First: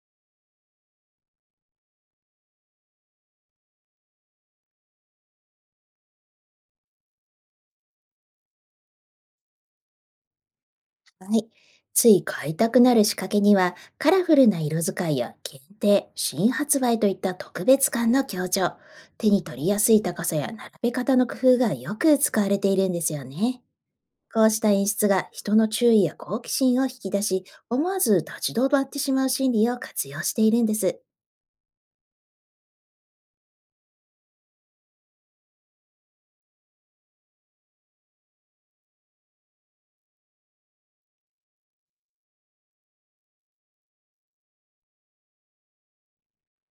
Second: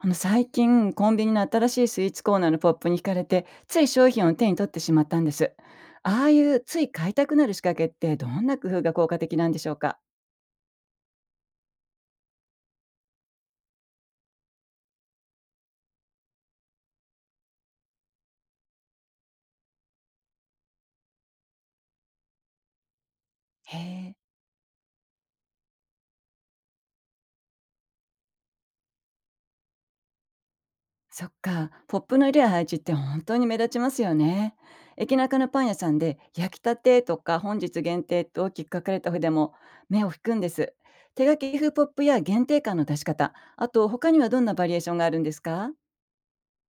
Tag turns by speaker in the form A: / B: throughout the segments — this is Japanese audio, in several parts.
A: 最近コンビニの新しいスイーツコーナーのポップに惹かれてつい商品を手に取ってしまったんです。ああいうつい買いたくなる仕掛けってどんな工夫が効果的なんでしょうか？
B: はい。つい買いたくなる仕掛けには、カラフルな色使いや限定、新発売といった特別感の強調、手に取りやすい高さや並べ方の工夫がよく使われているんですよね。
A: へえ。
B: こうした演出が人の注意や好奇心を引き出し、思わず立ち止まってしまう心理を活用しているんです。
A: そっか。ポップの入れや配置って本当に目立ちますよね。駅中のパン屋さんで焼きたてとか本日限定と大きく書かれた筆も目を引くんです。手書き風ポップや限定感の出し方、あと他にはどんなバリエーションがあるんですか？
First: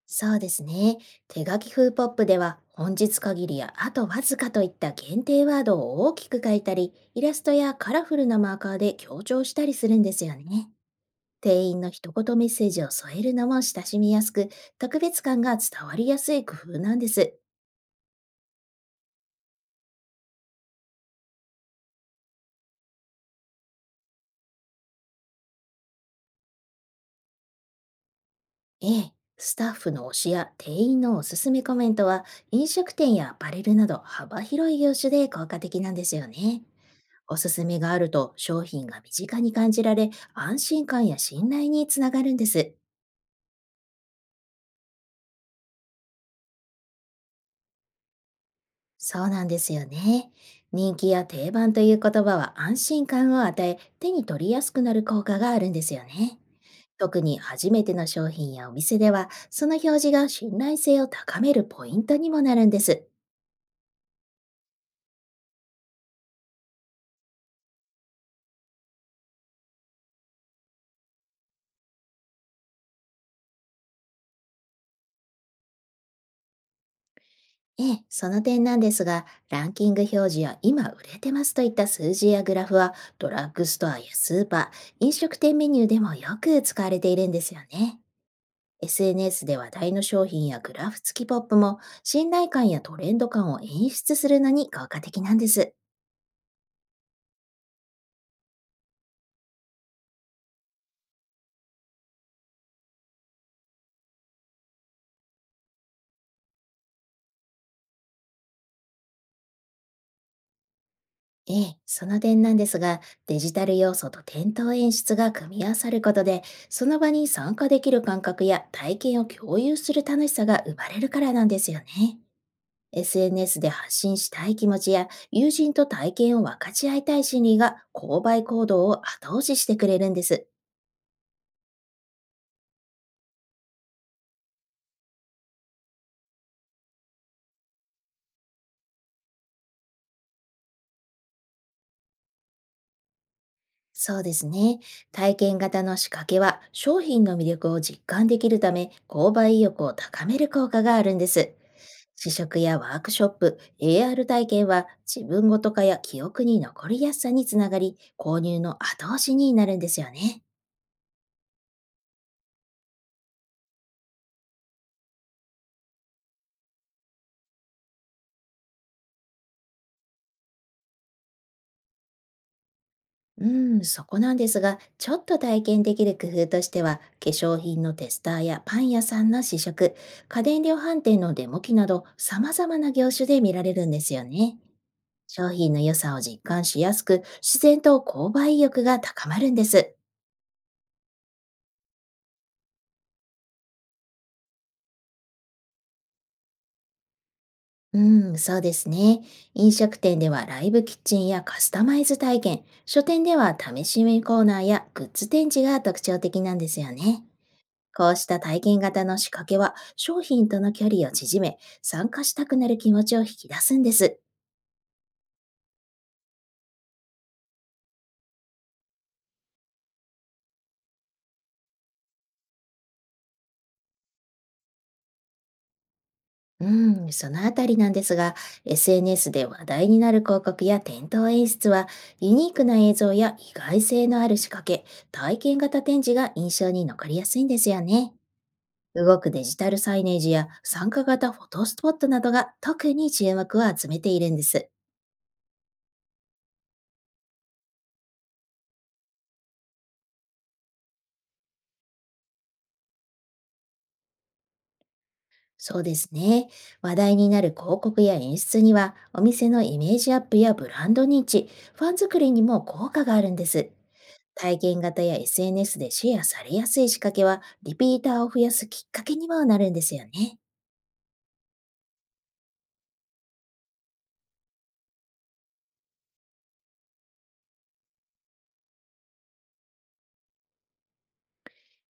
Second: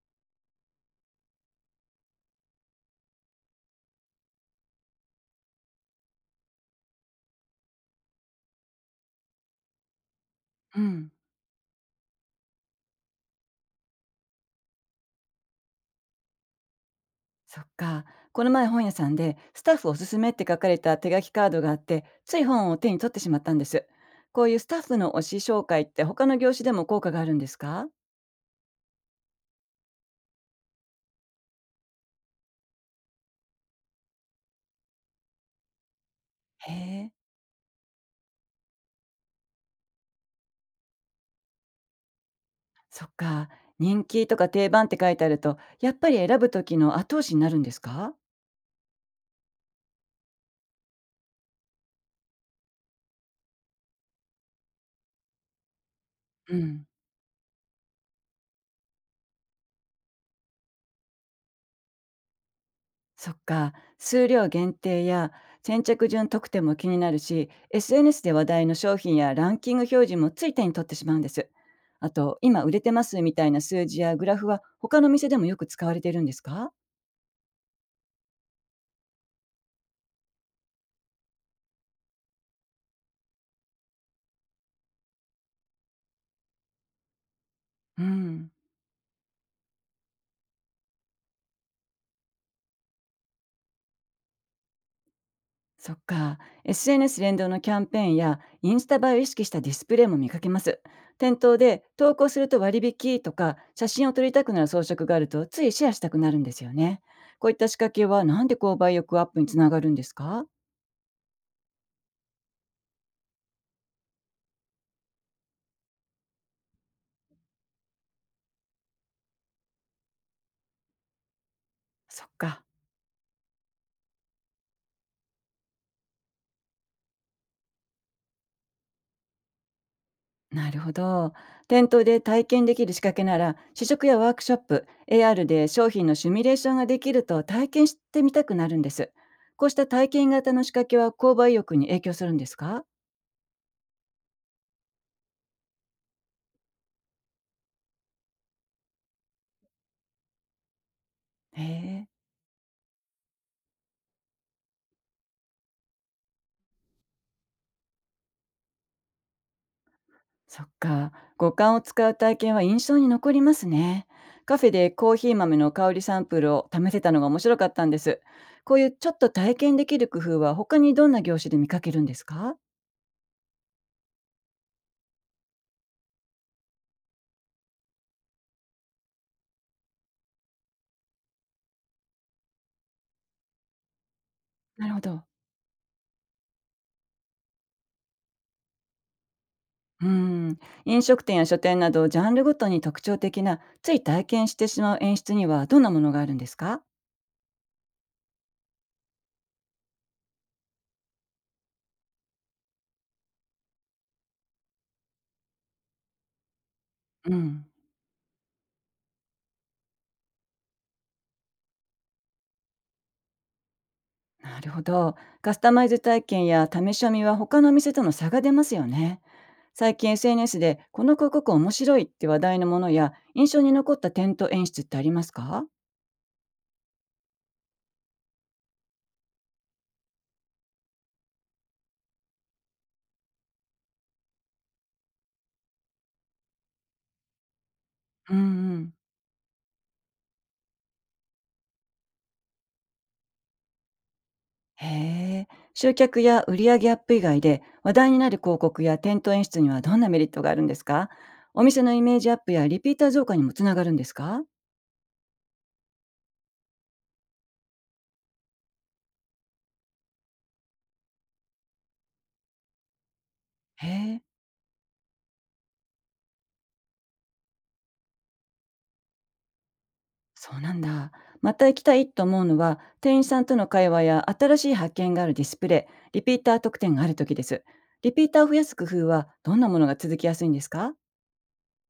B: そうですね。手書き風ポップでは、本日限りやあとわずかといった限定ワードを大きく書いたり、イラストやカラフルなマーカーで強調したりするんですよね。
A: うん。
B: 店員の一言メッセージを添えるのも親しみやすく、特別感が伝わりやすい工夫なんです。
A: そっか。この前本屋さんでスタッフおすすめって書かれた手書きカードがあって、つい本を手に取ってしまったんです。こういうスタッフの推し紹介って他の業種でも効果があるんですか？
B: ええ、スタッフの推しや店員のおすすめコメントは、飲食店やアパレルなど幅広い業種で効果的なんですよね。
A: へえ、
B: おすすめがあると商品が身近に感じられ、安心感や信頼につながるんです。
A: そっか。人気とか定番って書いてあると、やっぱり選ぶ時の後押しになるんですか？
B: そうなんですよね。人気や定番という言葉は安心感を与え、手に取りやすくなる効果があるんですよね。
A: うん。
B: 特に初めての商品やお店では、その表示が信頼性を高めるポイントにもなるんです。
A: そっか、数量限定や先着順特典も気になるし、SNS で話題の商品やランキング表示もつい手に取ってしまうんです。あと、今売れてますみたいな数字やグラフは他の店でもよく使われているんですか？
B: ええ、その点なんですが、ランキング表示や今売れてますといった数字やグラフは、ドラッグストアやスーパー、飲食店メニューでもよく使われているんですよね。
A: うん、
B: SNS で話題の商品やグラフ付きポップも、信頼感やトレンド感を演出するのに効果的なんです。
A: そっか。SNS 連動のキャンペーンやインスタ映えを意識したディスプレイも見かけます。店頭で投稿すると割引とか、写真を撮りたくなる装飾があるとついシェアしたくなるんですよね。こういった仕掛けはなんで購買欲アップにつながるんですか？
B: ええ、その点なんですが、デジタル要素と店頭演出が組み合わさることで、その場に参加できる感覚や体験を共有する楽しさが生まれるからなんですよね。
A: そっか。
B: SNS で発信したい気持ちや友人と体験を分かち合いたい心理が購買行動を後押ししてくれるんです。
A: なるほど。店頭で体験できる仕掛けなら、試食やワークショップ、AR で商品のシミュレーションができると体験してみたくなるんです。こうした体験型の仕掛けは購買意欲に影響するんですか？
B: そうですね。体験型の仕掛けは商品の魅力を実感できるため、購買意欲を高める効果があるんです。
A: へえ。
B: 試食やワークショップ、AR 体験は、自分ごと化や記憶に残りやすさにつながり、購入の後押しになるんですよね。
A: そっか。五感を使う体験は印象に残りますね。カフェでコーヒー豆の香りサンプルを試せたのが面白かったんです。こういうちょっと体験できる工夫は他にどんな業種で見かけるんですか？
B: うん、そこなんですが、ちょっと体験できる工夫としては、化粧品のテスターやパン屋さんの試食、家電量販店のデモ機など、様々な業種で見られるんですよね。
A: なるほど。
B: 商品の良さを実感しやすく、自然と購買意欲が高まるんです。
A: うん、飲食店や書店などジャンルごとに特徴的なつい体験してしまう演出にはどんなものがあるんですか？
B: うん、そうですね。飲食店ではライブキッチンやカスタマイズ体験、書店では試し見コーナーやグッズ展示が特徴的なんですよね。
A: うん、
B: こうした体験型の仕掛けは商品との距離を縮め、参加したくなる気持ちを引き出すんです。
A: なるほど。カスタマイズ体験や試し読みは他の店との差が出ますよね。最近 SNS でこの広告面白いって話題のものや印象に残った点と演出ってありますか？
B: うん、そのあたりなんですが、SNS で話題になる広告や店頭演出は、ユニークな映像や意外性のある仕掛け、体験型展示が印象に残りやすいんですよね。
A: うんうん。
B: 動くデジタルサイネージや参加型フォトスポットなどが特に注目を集めているんです。
A: へえ。集客や売上アップ以外で話題になる広告や店頭演出にはどんなメリットがあるんですか？お店のイメージアップやリピーター増加にもつながるんですか？
B: そうですね。話題になる広告や演出には、お店のイメージアップやブランド認知、ファン作りにも効果があるんです。
A: へえ、
B: 体験型や SNS でシェアされやすい仕掛けは、リピーターを増やすきっかけにもなるんですよね。
A: そうなんだ。また行きたいと思うのは、店員さんとの会話や新しい発見があるディスプレイ、リピーター特典がある時です。リピーターを増やす工夫はどんなものが続きやすいんですか？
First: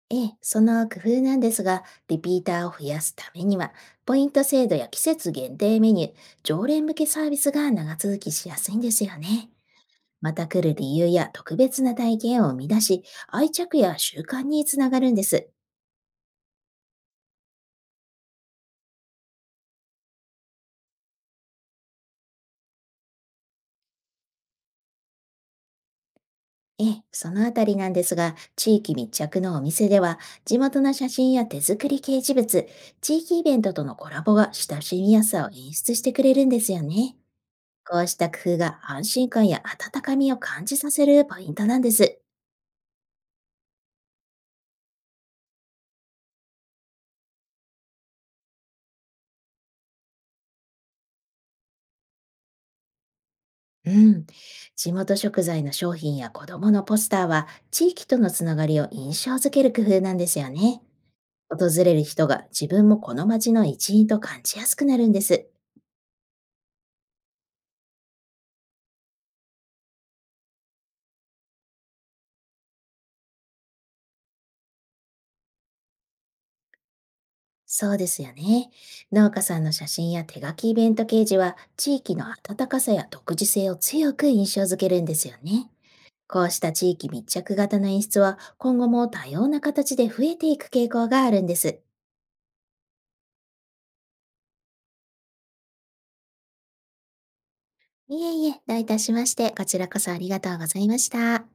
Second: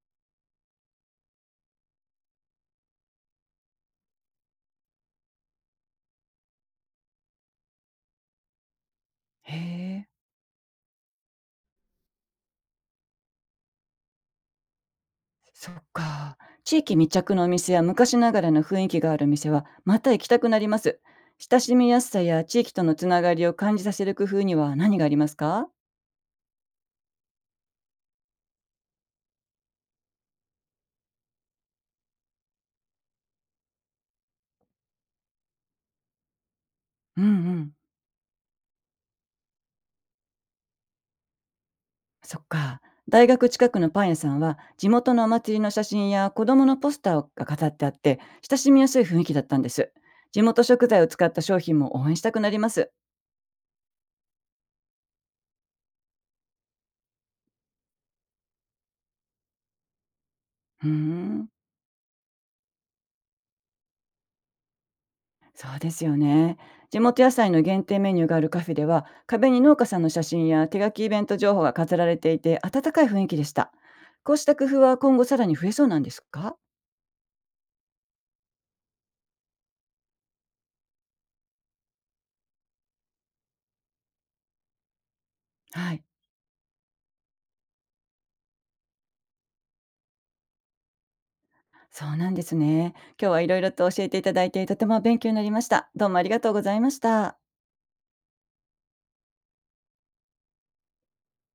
B: ええ、その工夫なんですが、リピーターを増やすためには、ポイント制度や季節限定メニュー、常連向けサービスが長続きしやすいんですよね。
A: へえ、
B: また来る理由や特別な体験を生み出し、愛着や習慣につながるんです。
A: そっか。地域密着のお店や昔ながらの雰囲気がある店は、また行きたくなります。親しみやすさや地域とのつながりを感じさせる工夫には何がありますか？
B: ええ、そのあたりなんですが、地域密着のお店では、地元の写真や手作り掲示物、地域イベントとのコラボが親しみやすさを演出してくれるんですよね。
A: うんうん。
B: こうした工夫が安心感や温かみを感じさせるポイントなんです。
A: そっか。大学近くのパン屋さんは地元のお祭りの写真や子供のポスターが飾ってあって親しみやすい雰囲気だったんです。地元食材を使った商品も応援したくなります。
B: うん。地元食材の商品や子供のポスターは、地域とのつながりを印象づける工夫なんですよね。
A: うーん、
B: 訪れる人が自分もこの街の一員と感じやすくなるんです。
A: そうですよね。地元野菜の限定メニューがあるカフェでは壁に農家さんの写真や手書きイベント情報が飾られていて温かい雰囲気でした。こうした工夫は今後さらに増えそうなんですか？
B: そうですよね。農家さんの写真や手書きイベント掲示は、地域の温かさや独自性を強く印象づけるんですよね。
A: はい。
B: こうした地域密着型の演出は今後も多様な形で増えていく傾向があるんです。
A: そうなんですね。今日はいろいろと教えていただいてとても勉強になりました。どうもありがとうございました。
B: いえいえ、どういたしまして、こちらこそありがとうございました。